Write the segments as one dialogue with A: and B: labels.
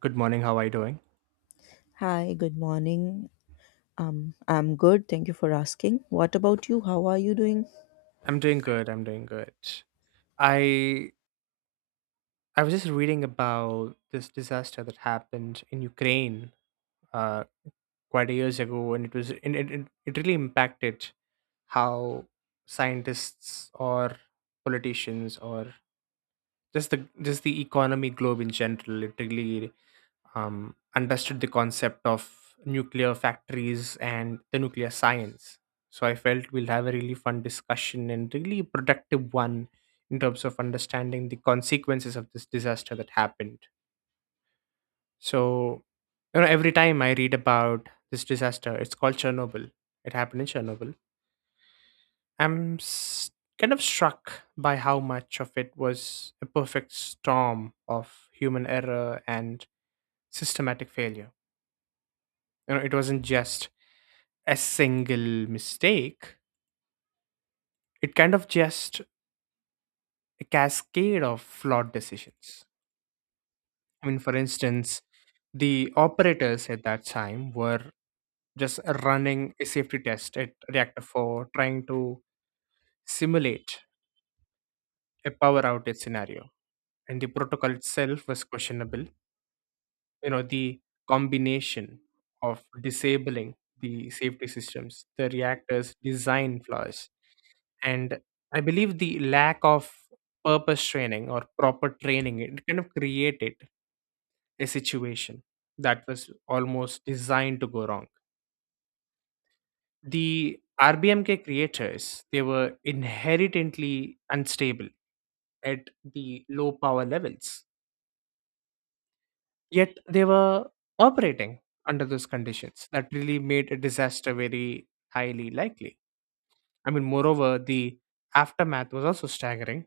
A: Good morning. How are you doing?
B: Hi, good morning. I'm good. Thank you for asking. What about you? How are you doing?
A: I'm doing good. I'm doing good. I I was just reading about this disaster that happened in Ukraine uh, quite a years ago, and it was and it really impacted how scientists or politicians or just the just the economy globe in general. It really understood the concept of nuclear factories and the nuclear science. So I felt we'll have a really fun discussion and really productive one in terms of understanding the consequences of this disaster that happened. So, every time I read about this disaster, it's called Chernobyl. It happened in Chernobyl. I'm s- Kind of struck by how much of it was a perfect storm of human error and systematic failure. You know, it wasn't just a single mistake, it kind of just a cascade of flawed decisions. I mean, for instance, the operators at that time were just running a safety test at reactor 4, trying to simulate a power outage scenario, and the protocol itself was questionable. You know, the combination of disabling the safety systems, the reactor's design flaws, and I believe the lack of purpose training or proper training, it kind of created a situation that was almost designed to go wrong. The RBMK creators, they were inherently unstable at the low power levels, yet they were operating under those conditions that really made a disaster very highly likely. I mean, moreover, the aftermath was also staggering.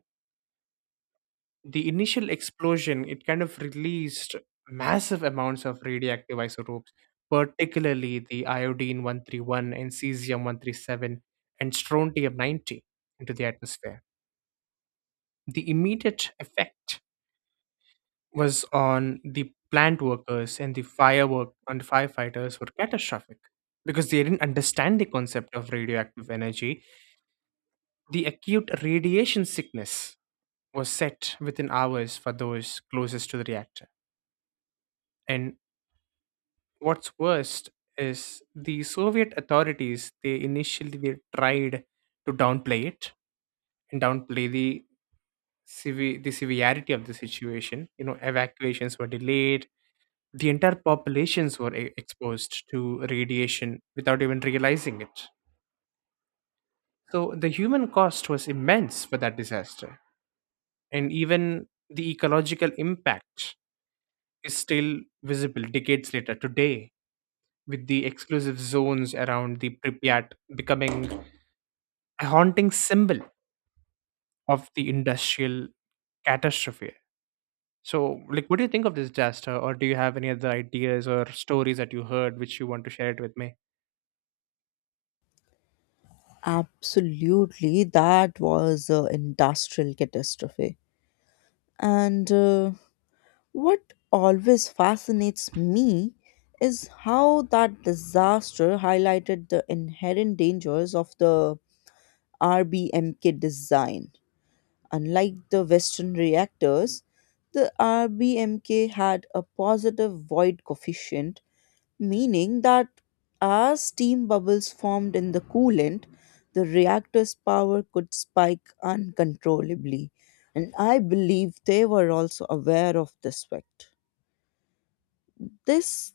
A: The initial explosion, it kind of released massive amounts of radioactive isotopes, particularly the iodine 131 and cesium 137 and strontium 90, into the atmosphere. The immediate effect was on the plant workers, and the firework and firefighters were catastrophic because they didn't understand the concept of radioactive energy. The acute radiation sickness was set within hours for those closest to the reactor. And what's worst is the Soviet authorities. They initially they tried to downplay it and downplay the the severity of the situation. You know, evacuations were delayed. The entire populations were exposed to radiation without even realizing it. So the human cost was immense for that disaster, and even the ecological impact is still visible decades later today, with the exclusive zones around the Pripyat becoming a haunting symbol of the industrial catastrophe. So, like, what do you think of this disaster, or do you have any other ideas or stories that you heard which you want to share it with me?
B: Absolutely. That was an industrial catastrophe. And What always fascinates me is how that disaster highlighted the inherent dangers of the RBMK design. Unlike the Western reactors, the RBMK had a positive void coefficient meaning that as steam bubbles formed in the coolant, the reactor's power could spike uncontrollably. And I believe they were also aware of this fact. This,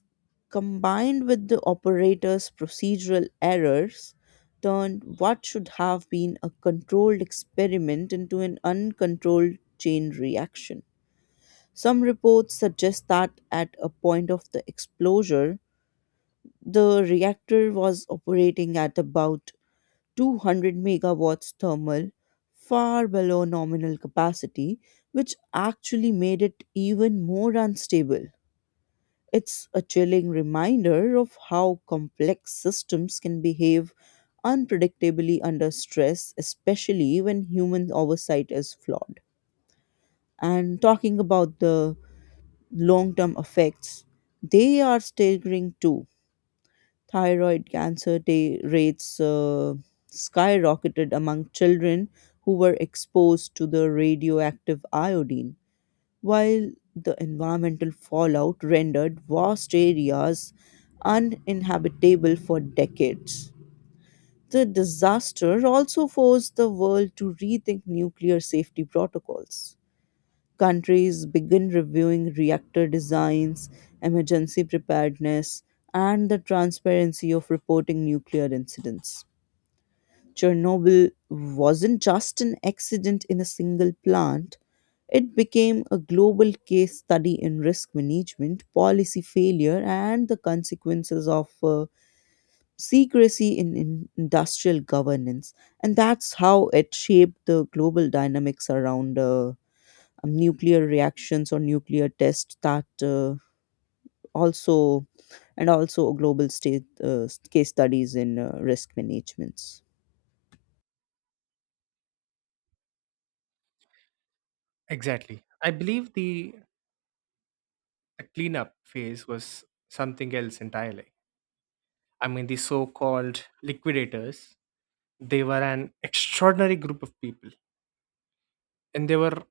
B: combined with the operator's procedural errors, turned what should have been a controlled experiment into an uncontrolled chain reaction. Some reports suggest that at a point of the explosion, the reactor was operating at about 200 megawatts thermal, far below nominal capacity, which actually made it even more unstable. It's a chilling reminder of how complex systems can behave unpredictably under stress, especially when human oversight is flawed. And talking about the long term effects, they are staggering too. Thyroid cancer rates skyrocketed among children who were exposed to the radioactive iodine, while the environmental fallout rendered vast areas uninhabitable for decades. The disaster also forced the world to rethink nuclear safety protocols countries begin reviewing reactor designs, emergency preparedness, and the transparency of reporting nuclear incidents. Chernobyl wasn't just an accident in a single plant, it became a global case study in risk management, policy failure, and the consequences of secrecy in industrial governance. And that's how it shaped the global dynamics around nuclear reactions or nuclear tests that also and also global state case studies in risk managements.
A: Exactly. I believe the cleanup phase was something else entirely. I mean, the so called liquidators, they were an extraordinary group of people, and they were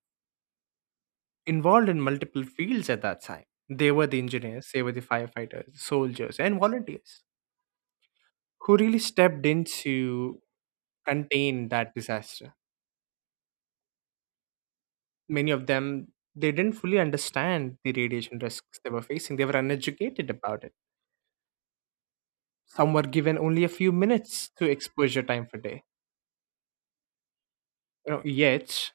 A: involved in multiple fields at that time. They were the engineers, they were the firefighters, soldiers, and volunteers who really stepped in to contain that disaster. Many of them they didn't fully understand the radiation risks they were facing. They were uneducated about it. Some were given only a few minutes to exposure time per day. You know, yet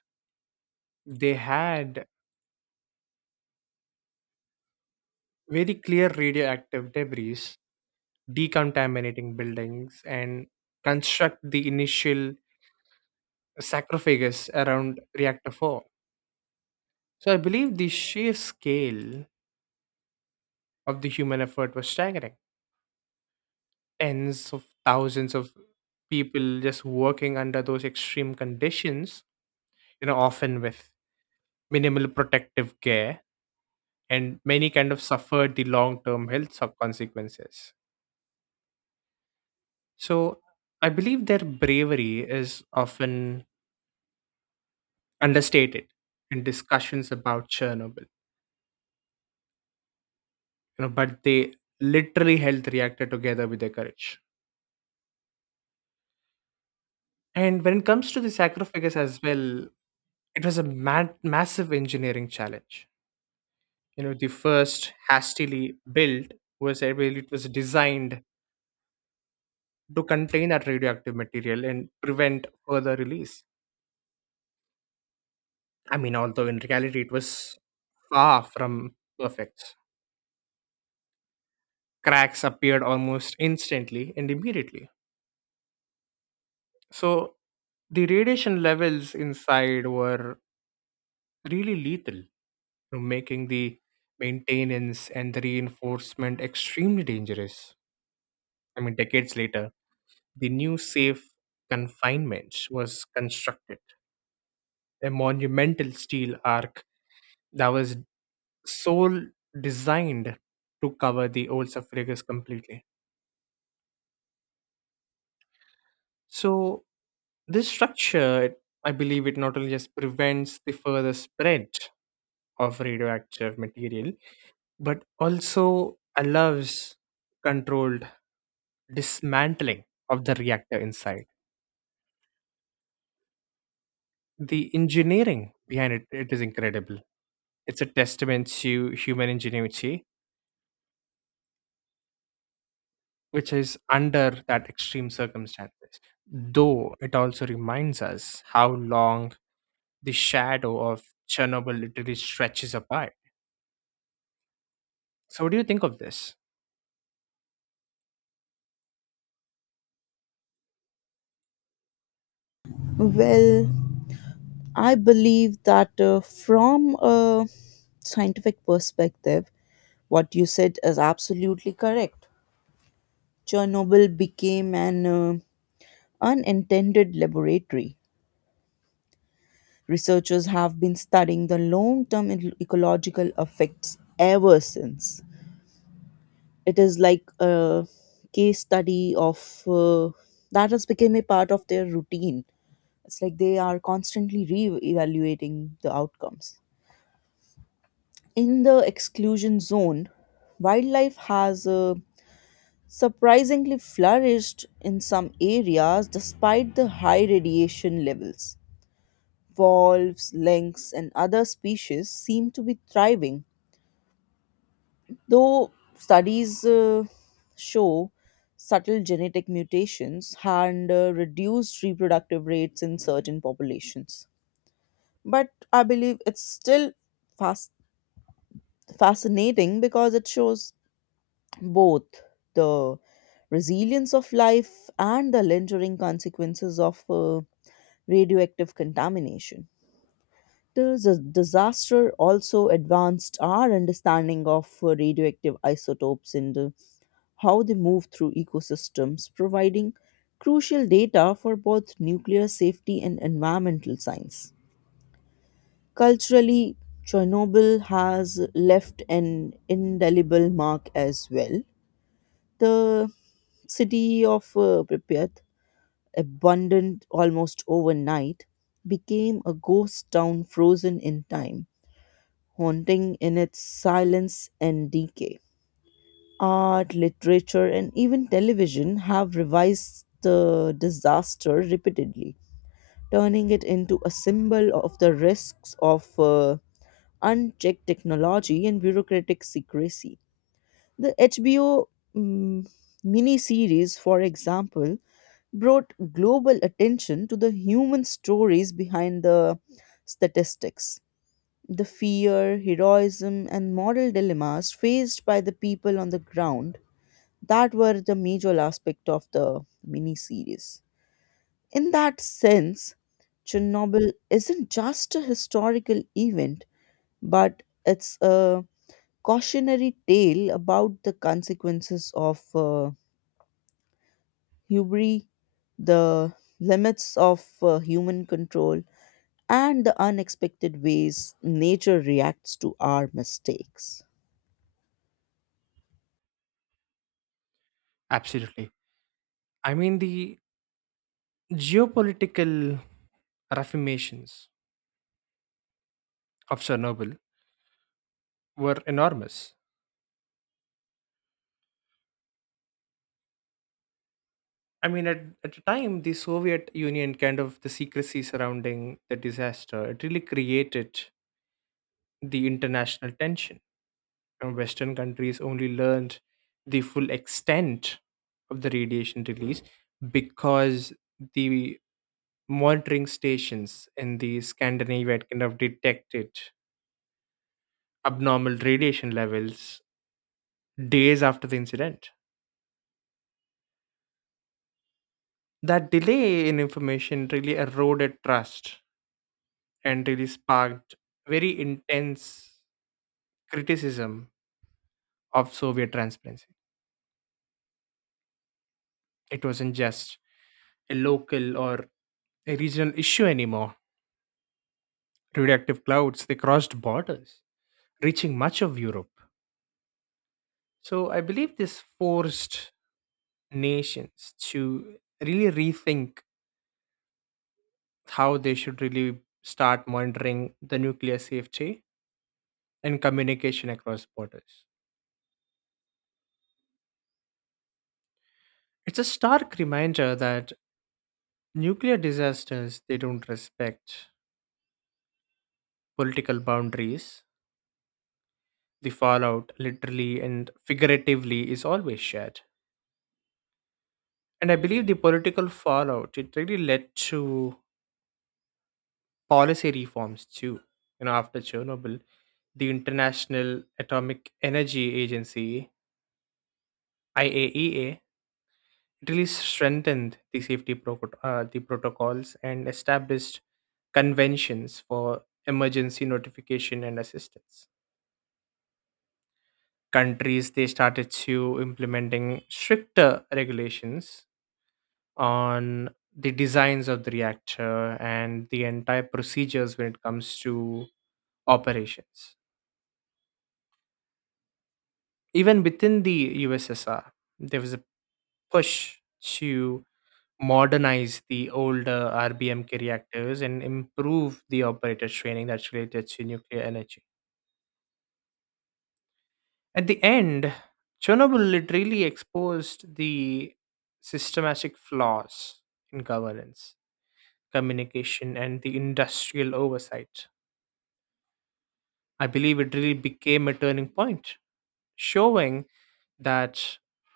A: they had very clear radioactive debris, decontaminating buildings and construct the initial sarcophagus around reactor 4. So I believe the sheer scale of the human effort was staggering. Tens of thousands of people just working under those extreme conditions, you know, often with minimal protective care, and many kind of suffered the long term health sub consequences. So I believe their bravery is often understated in discussions about Chernobyl. You know, but they literally health reacted together with their courage. And when it comes to the sacrifice as well, it was a massive engineering challenge. You know, the first hastily built was, I believe, it was designed to contain that radioactive material and prevent further release. I mean, although in reality it was far from perfect. Cracks appeared almost instantly and immediately. So the radiation levels inside were really lethal, you know, making the maintenance and the reinforcement extremely dangerous. I mean, decades later, the new safe confinement was constructed, a monumental steel arc that was sole designed to cover the old sarcophagus completely. So this structure, I believe, it not only just prevents the further spread of radioactive material, but also allows controlled dismantling of the reactor inside. The engineering behind it, it is incredible. It's a testament to human ingenuity which is under that extreme circumstances, though it also reminds us how long the shadow of Chernobyl literally stretches apart. So, what do you think of this?
B: Well, I believe that from a scientific perspective, what you said is absolutely correct. Chernobyl became an unintended laboratory. Researchers have been studying the long term ecological effects ever since. It is like a case study of uh, that has become a part of their routine. It's like they are constantly re evaluating the outcomes. In the exclusion zone, wildlife has surprisingly flourished in some areas despite the high radiation levels. Wolves, lynx, and other species seem to be thriving, though studies show subtle genetic mutations and reduced reproductive rates in certain populations. But I believe it's still fast, fascinating because it shows both the resilience of life and the lingering consequences of radioactive contamination. The disaster also advanced our understanding of radioactive isotopes and how they move through ecosystems, providing crucial data for both nuclear safety and environmental science. Culturally, Chernobyl has left an indelible mark as well. The city of Pripyat, abandoned almost overnight, became a ghost town frozen in time, haunting in its silence and decay. Art, literature, and even television have revised the disaster repeatedly, turning it into a symbol of the risks of unchecked technology and bureaucratic secrecy. The HBO mm, miniseries, for example, brought global attention to the human stories behind the statistics. The fear, heroism, and moral dilemmas faced by the people on the ground that were the major aspect of the miniseries. In that sense, Chernobyl isn't just a historical event, but it's a cautionary tale about the consequences of hubris, the limits of human control, and the unexpected ways nature reacts to our mistakes.
A: Absolutely. I mean, the geopolitical ramifications of Chernobyl were enormous. I mean, at the time, the Soviet Union kind of the secrecy surrounding the disaster, it really created the international tension. Western countries only learned the full extent of the radiation release because the monitoring stations in the Scandinavia had kind of detected abnormal radiation levels days after the incident. That delay in information really eroded trust and really sparked very intense criticism of Soviet transparency. It wasn't just a local or a regional issue anymore. Radioactive clouds, they crossed borders, reaching much of Europe. So I believe this forced nations to really rethink how they should really start monitoring the nuclear safety and communication across borders. It's a stark reminder that nuclear disasters, they don't respect political boundaries. The fallout, literally and figuratively, is always shared. And I believe the political fallout, it really led to policy reforms too. You know, after Chernobyl, the International Atomic Energy Agency (IAEA) really strengthened the the protocols and established conventions for emergency notification and assistance. Countries they started to implementing stricter regulations on the designs of the reactor and the entire procedures when it comes to operations. Even within the USSR, there was a push to modernize the older RBMK reactors and improve the operator training that's related to nuclear energy. At the end, Chernobyl literally exposed the systematic flaws in governance, communication, and the industrial oversight. I believe it really became a turning point, showing that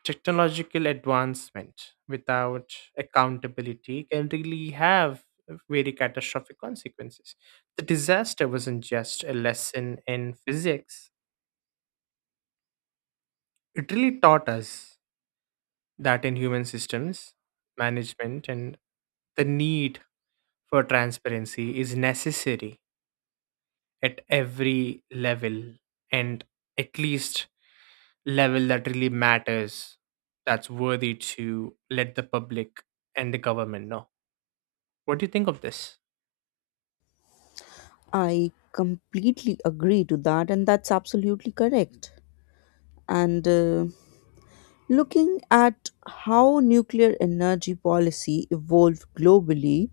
A: technological advancement without accountability can really have very catastrophic consequences. The disaster wasn't just a lesson in physics, it really taught us that in human systems, management and the need for transparency is necessary at every level, and at least level that really matters, that's worthy to let the public and the government know. What do you think of this?
B: I completely agree to that, and that's absolutely correct. And Looking at how nuclear energy policy evolved globally,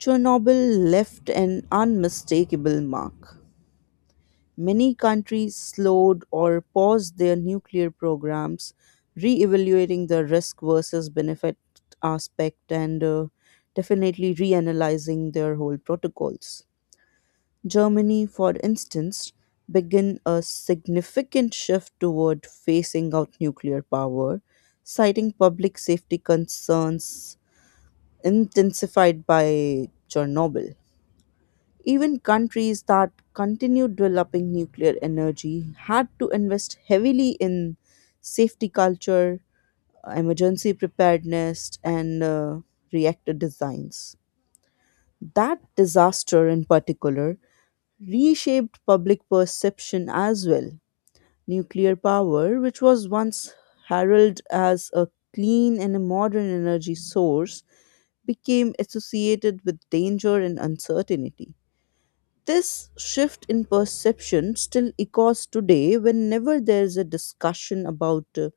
B: Chernobyl left an unmistakable mark. Many countries slowed or paused their nuclear programs, re evaluating the risk versus benefit aspect and definitely reanalyzing their whole protocols. Germany, for instance, began a significant shift toward phasing out nuclear power, citing public safety concerns intensified by Chernobyl. Even countries that continued developing nuclear energy had to invest heavily in safety culture, emergency preparedness, and reactor designs. That disaster, in particular, reshaped public perception as well. Nuclear power, which was once heralded as a clean and a modern energy source, became associated with danger and uncertainty. This shift in perception still echoes today whenever there's a discussion about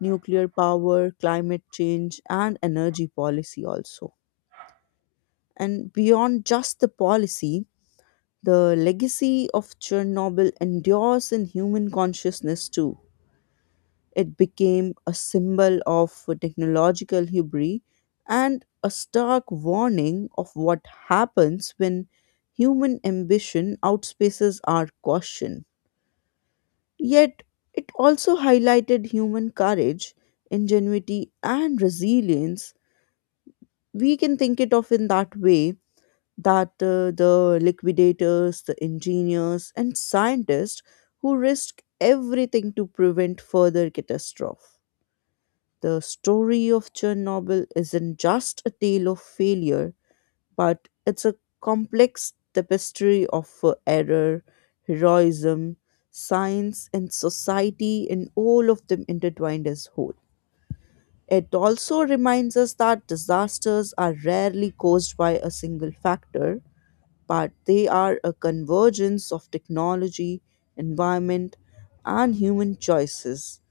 B: nuclear power, climate change, and energy policy, also. And beyond just the policy, the legacy of Chernobyl endures in human consciousness too. It became a symbol of technological hubris and a stark warning of what happens when human ambition outspaces our caution. Yet, it also highlighted human courage, ingenuity, and resilience. We can think it of in that way that the liquidators, the engineers, and scientists who risked everything to prevent further catastrophe. The story of Chernobyl isn't just a tale of failure, but it's a complex tapestry of error, heroism, science, and society, and all of them intertwined as whole. It also reminds us that disasters are rarely caused by a single factor, but they are a convergence of technology, environment, and human choices.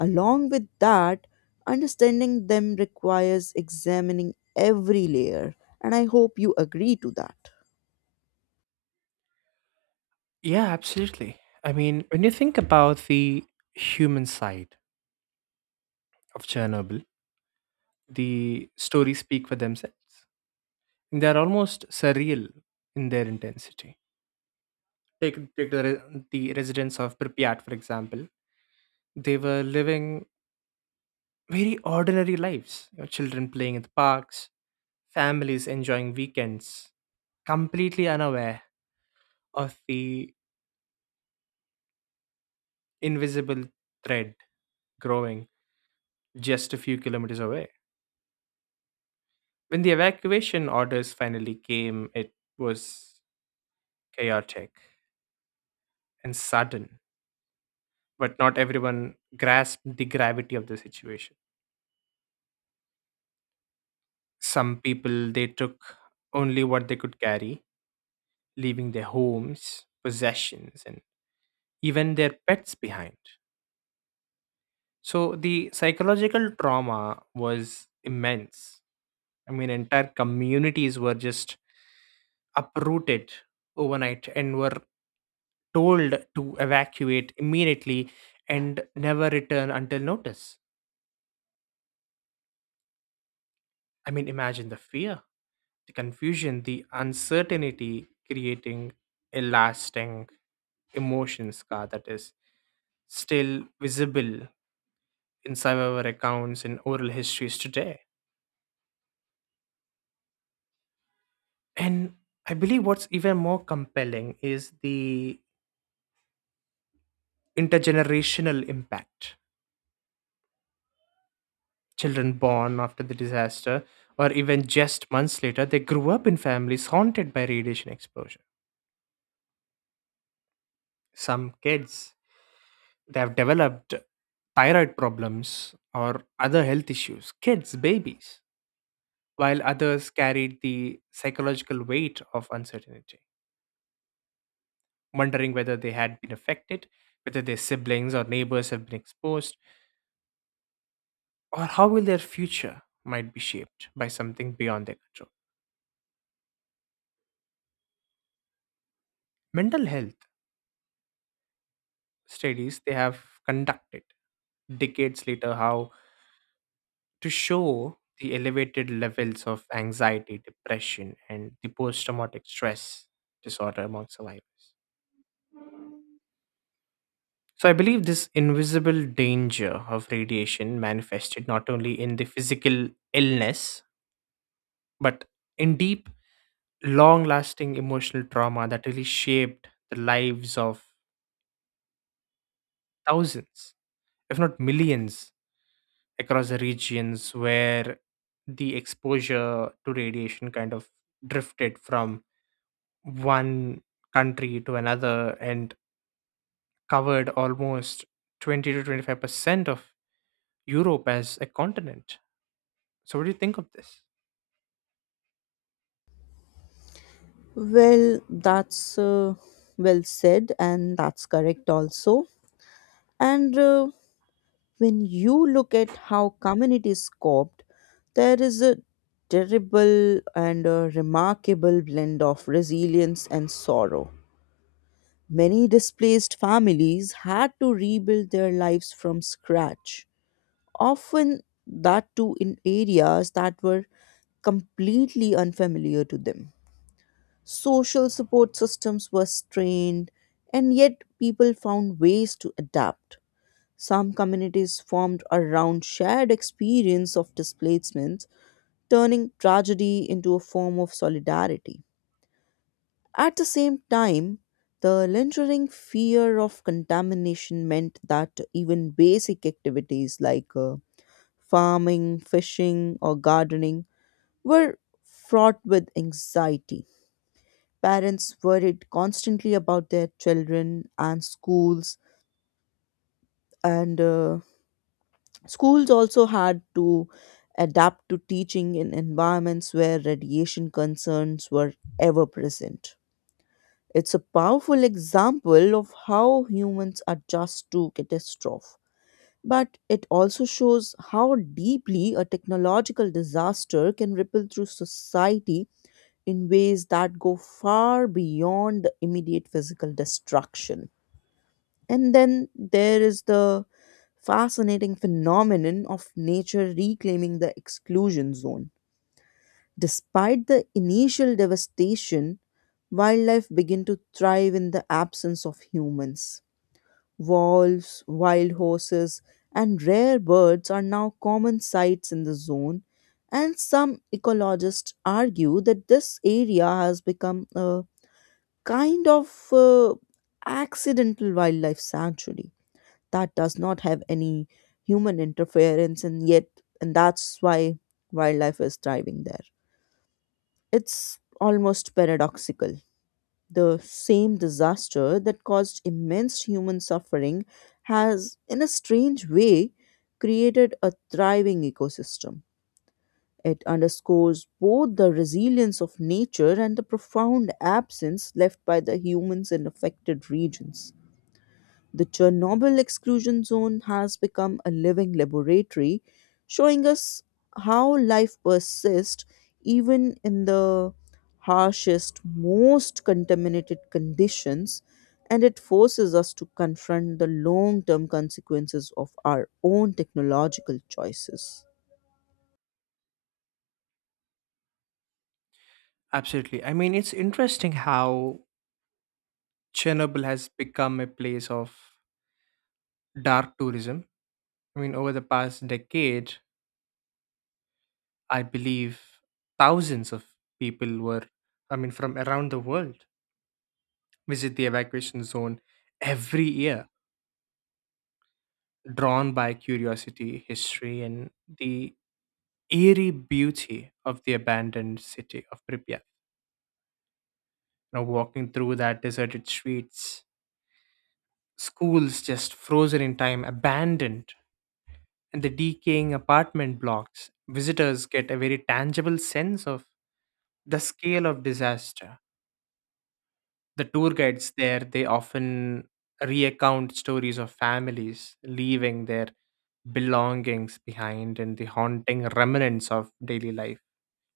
B: Along with that, understanding them requires examining every layer, and I hope you agree to that.
A: Yeah, absolutely. I mean, when you think about the human side of Chernobyl, the stories speak for themselves. They're almost surreal in their intensity. Take the residents of Pripyat, for example. They were living very ordinary lives. You know, children playing in the parks, families enjoying weekends, completely unaware of the invisible thread growing just a few kilometers away. When the evacuation orders finally came, it was chaotic and sudden, but not everyone grasped the gravity of the situation. Some people they took only what they could carry, leaving their homes, possessions, and even their pets behind. So the psychological trauma was immense. I mean, entire communities were just uprooted overnight and were told to evacuate immediately and never return until notice. I mean, imagine the fear, the confusion, the uncertainty creating a lasting emotion scar that is still visible in survivor accounts and oral histories today. And I believe what's even more compelling is the intergenerational impact. Children born after the disaster, or even just months later, they grew up in families haunted by radiation exposure. Some kids they have developed thyroid problems or other health issues. Kids, babies, while others carried the psychological weight of uncertainty, wondering whether they had been affected, whether their siblings or neighbors have been exposed, or how will their future might be shaped by something beyond their control. Mental health studies they have conducted decades later how to show the elevated levels of anxiety, depression, and the post traumatic stress disorder among survivors. So, I believe this invisible danger of radiation manifested not only in the physical illness, but in deep, long lasting emotional trauma that really shaped the lives of thousands, if not millions, across the regions where the exposure to radiation kind of drifted from one country to another and covered almost 20 to 25% of Europe as a continent. So, what do you think of this?
B: Well, that's well said, and that's correct also. And When you look at how communities coped, there is a terrible and a remarkable blend of resilience and sorrow. Many displaced families had to rebuild their lives from scratch, often that too in areas that were completely unfamiliar to them. Social support systems were strained, and yet people found ways to adapt. Some communities formed around shared experience of displacements, turning tragedy into a form of solidarity. At the same time, the lingering fear of contamination meant that even basic activities like farming, fishing, or gardening were fraught with anxiety. Parents worried constantly about their children and schools also had to adapt to teaching in environments where radiation concerns were ever present. It's a powerful example of how humans adjust to catastrophe. But it also shows how deeply a technological disaster can ripple through society in ways that go far beyond the immediate physical destruction. And then there is the fascinating phenomenon of nature reclaiming the exclusion zone. Despite the initial devastation, wildlife begin to thrive in the absence of humans. Wolves, wild horses, and rare birds are now common sights in the zone, and some ecologists argue that this area has become a kind of accidental wildlife sanctuary that does not have any human interference and yet and that's why wildlife is thriving there. It's almost paradoxical, the same disaster that caused immense human suffering has in a strange way created a thriving ecosystem. It underscores both the resilience of nature and the profound absence left by the humans in affected regions. The Chernobyl exclusion zone has become a living laboratory, showing us how life persists even in the harshest, most contaminated conditions, and it forces us to confront the long term consequences of our own technological choices.
A: Absolutely. I mean, it's interesting how Chernobyl has become a place of dark tourism. I mean, over the past decade, I believe thousands of people were, I mean, from around the world visit the evacuation zone every year, drawn by curiosity, history, and the eerie beauty of the abandoned city of Pripyat. You know, walking through that deserted streets, schools just frozen in time, abandoned, and the decaying apartment blocks, visitors get a very tangible sense of the scale of disaster. The tour guides there, they often recount stories of families leaving their belongings behind and the haunting remnants of daily life,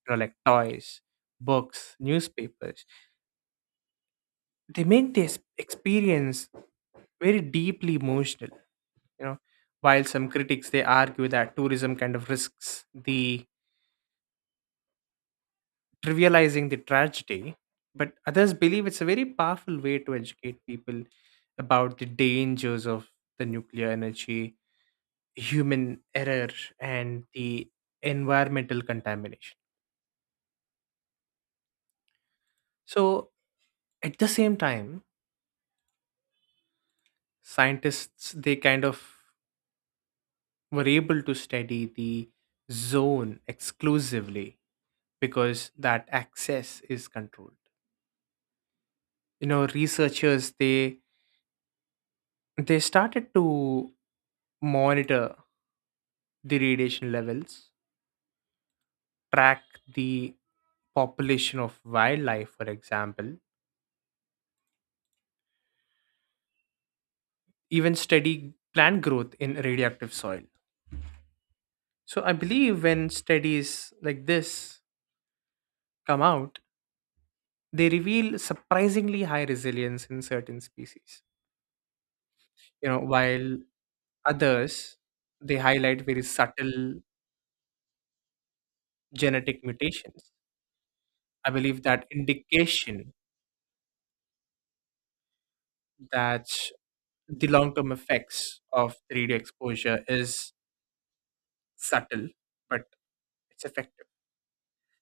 A: you know, like toys, books, newspapers, they make this experience very deeply emotional. You know, while some critics they argue that tourism kind of risks the trivializing the tragedy, but others believe it's a very powerful way to educate people about the dangers of the nuclear energy, human error, and the environmental contamination. So at the same time, scientists they kind of were able to study the zone exclusively because that access is controlled. You know, researchers they started to monitor the radiation levels, track the population of wildlife, for example, even study plant growth in radioactive soil. So I believe when studies like this come out, they reveal surprisingly high resilience in certain species. You know, while others, they highlight very subtle genetic mutations. I believe that indication that the long term effects of the radio exposure is subtle, but it's effective.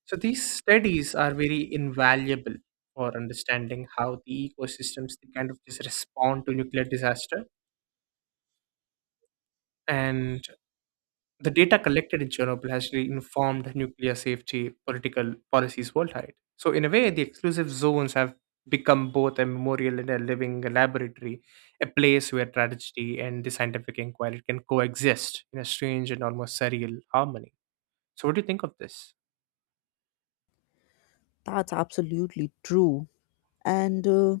A: So these studies are very invaluable for understanding how the ecosystems they kind of just respond to nuclear disaster. And the data collected in Chernobyl has really informed nuclear safety political policies worldwide. So, in a way, the exclusive zones have become both a memorial and a living laboratory, a place where tragedy and the scientific inquiry can coexist in a strange and almost surreal harmony. So, what do you think of this?
B: That's absolutely true. And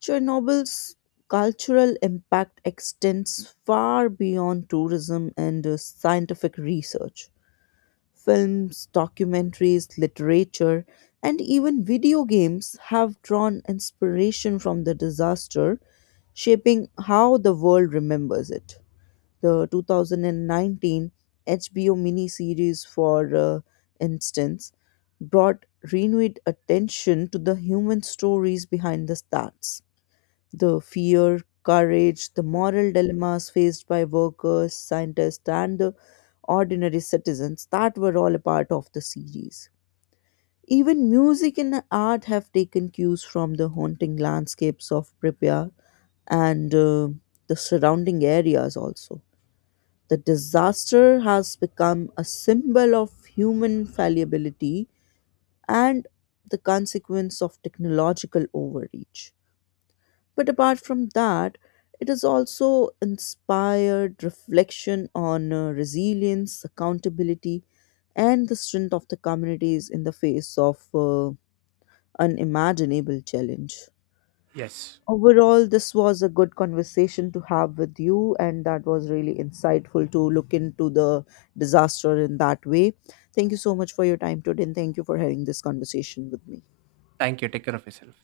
B: Chernobyl's cultural impact extends far beyond tourism and scientific research. Films, documentaries, literature, and even video games have drawn inspiration from the disaster, shaping how the world remembers it. The 2019 HBO miniseries, for instance, brought renewed attention to the human stories behind the stars the fear, courage, the moral dilemmas faced by workers, scientists, and the ordinary citizens that were all a part of the series. Even music and art have taken cues from the haunting landscapes of Pripyat and the surrounding areas also. The disaster has become a symbol of human fallibility and the consequence of technological overreach. But apart from that, it has also inspired reflection on resilience, accountability, and the strength of the communities in the face of unimaginable challenge.
A: Yes.
B: Overall, this was a good conversation to have with you, and that was really insightful to look into the disaster in that way. Thank you so much for your time today, and thank you for having this conversation with me.
A: Thank you. Take care of yourself.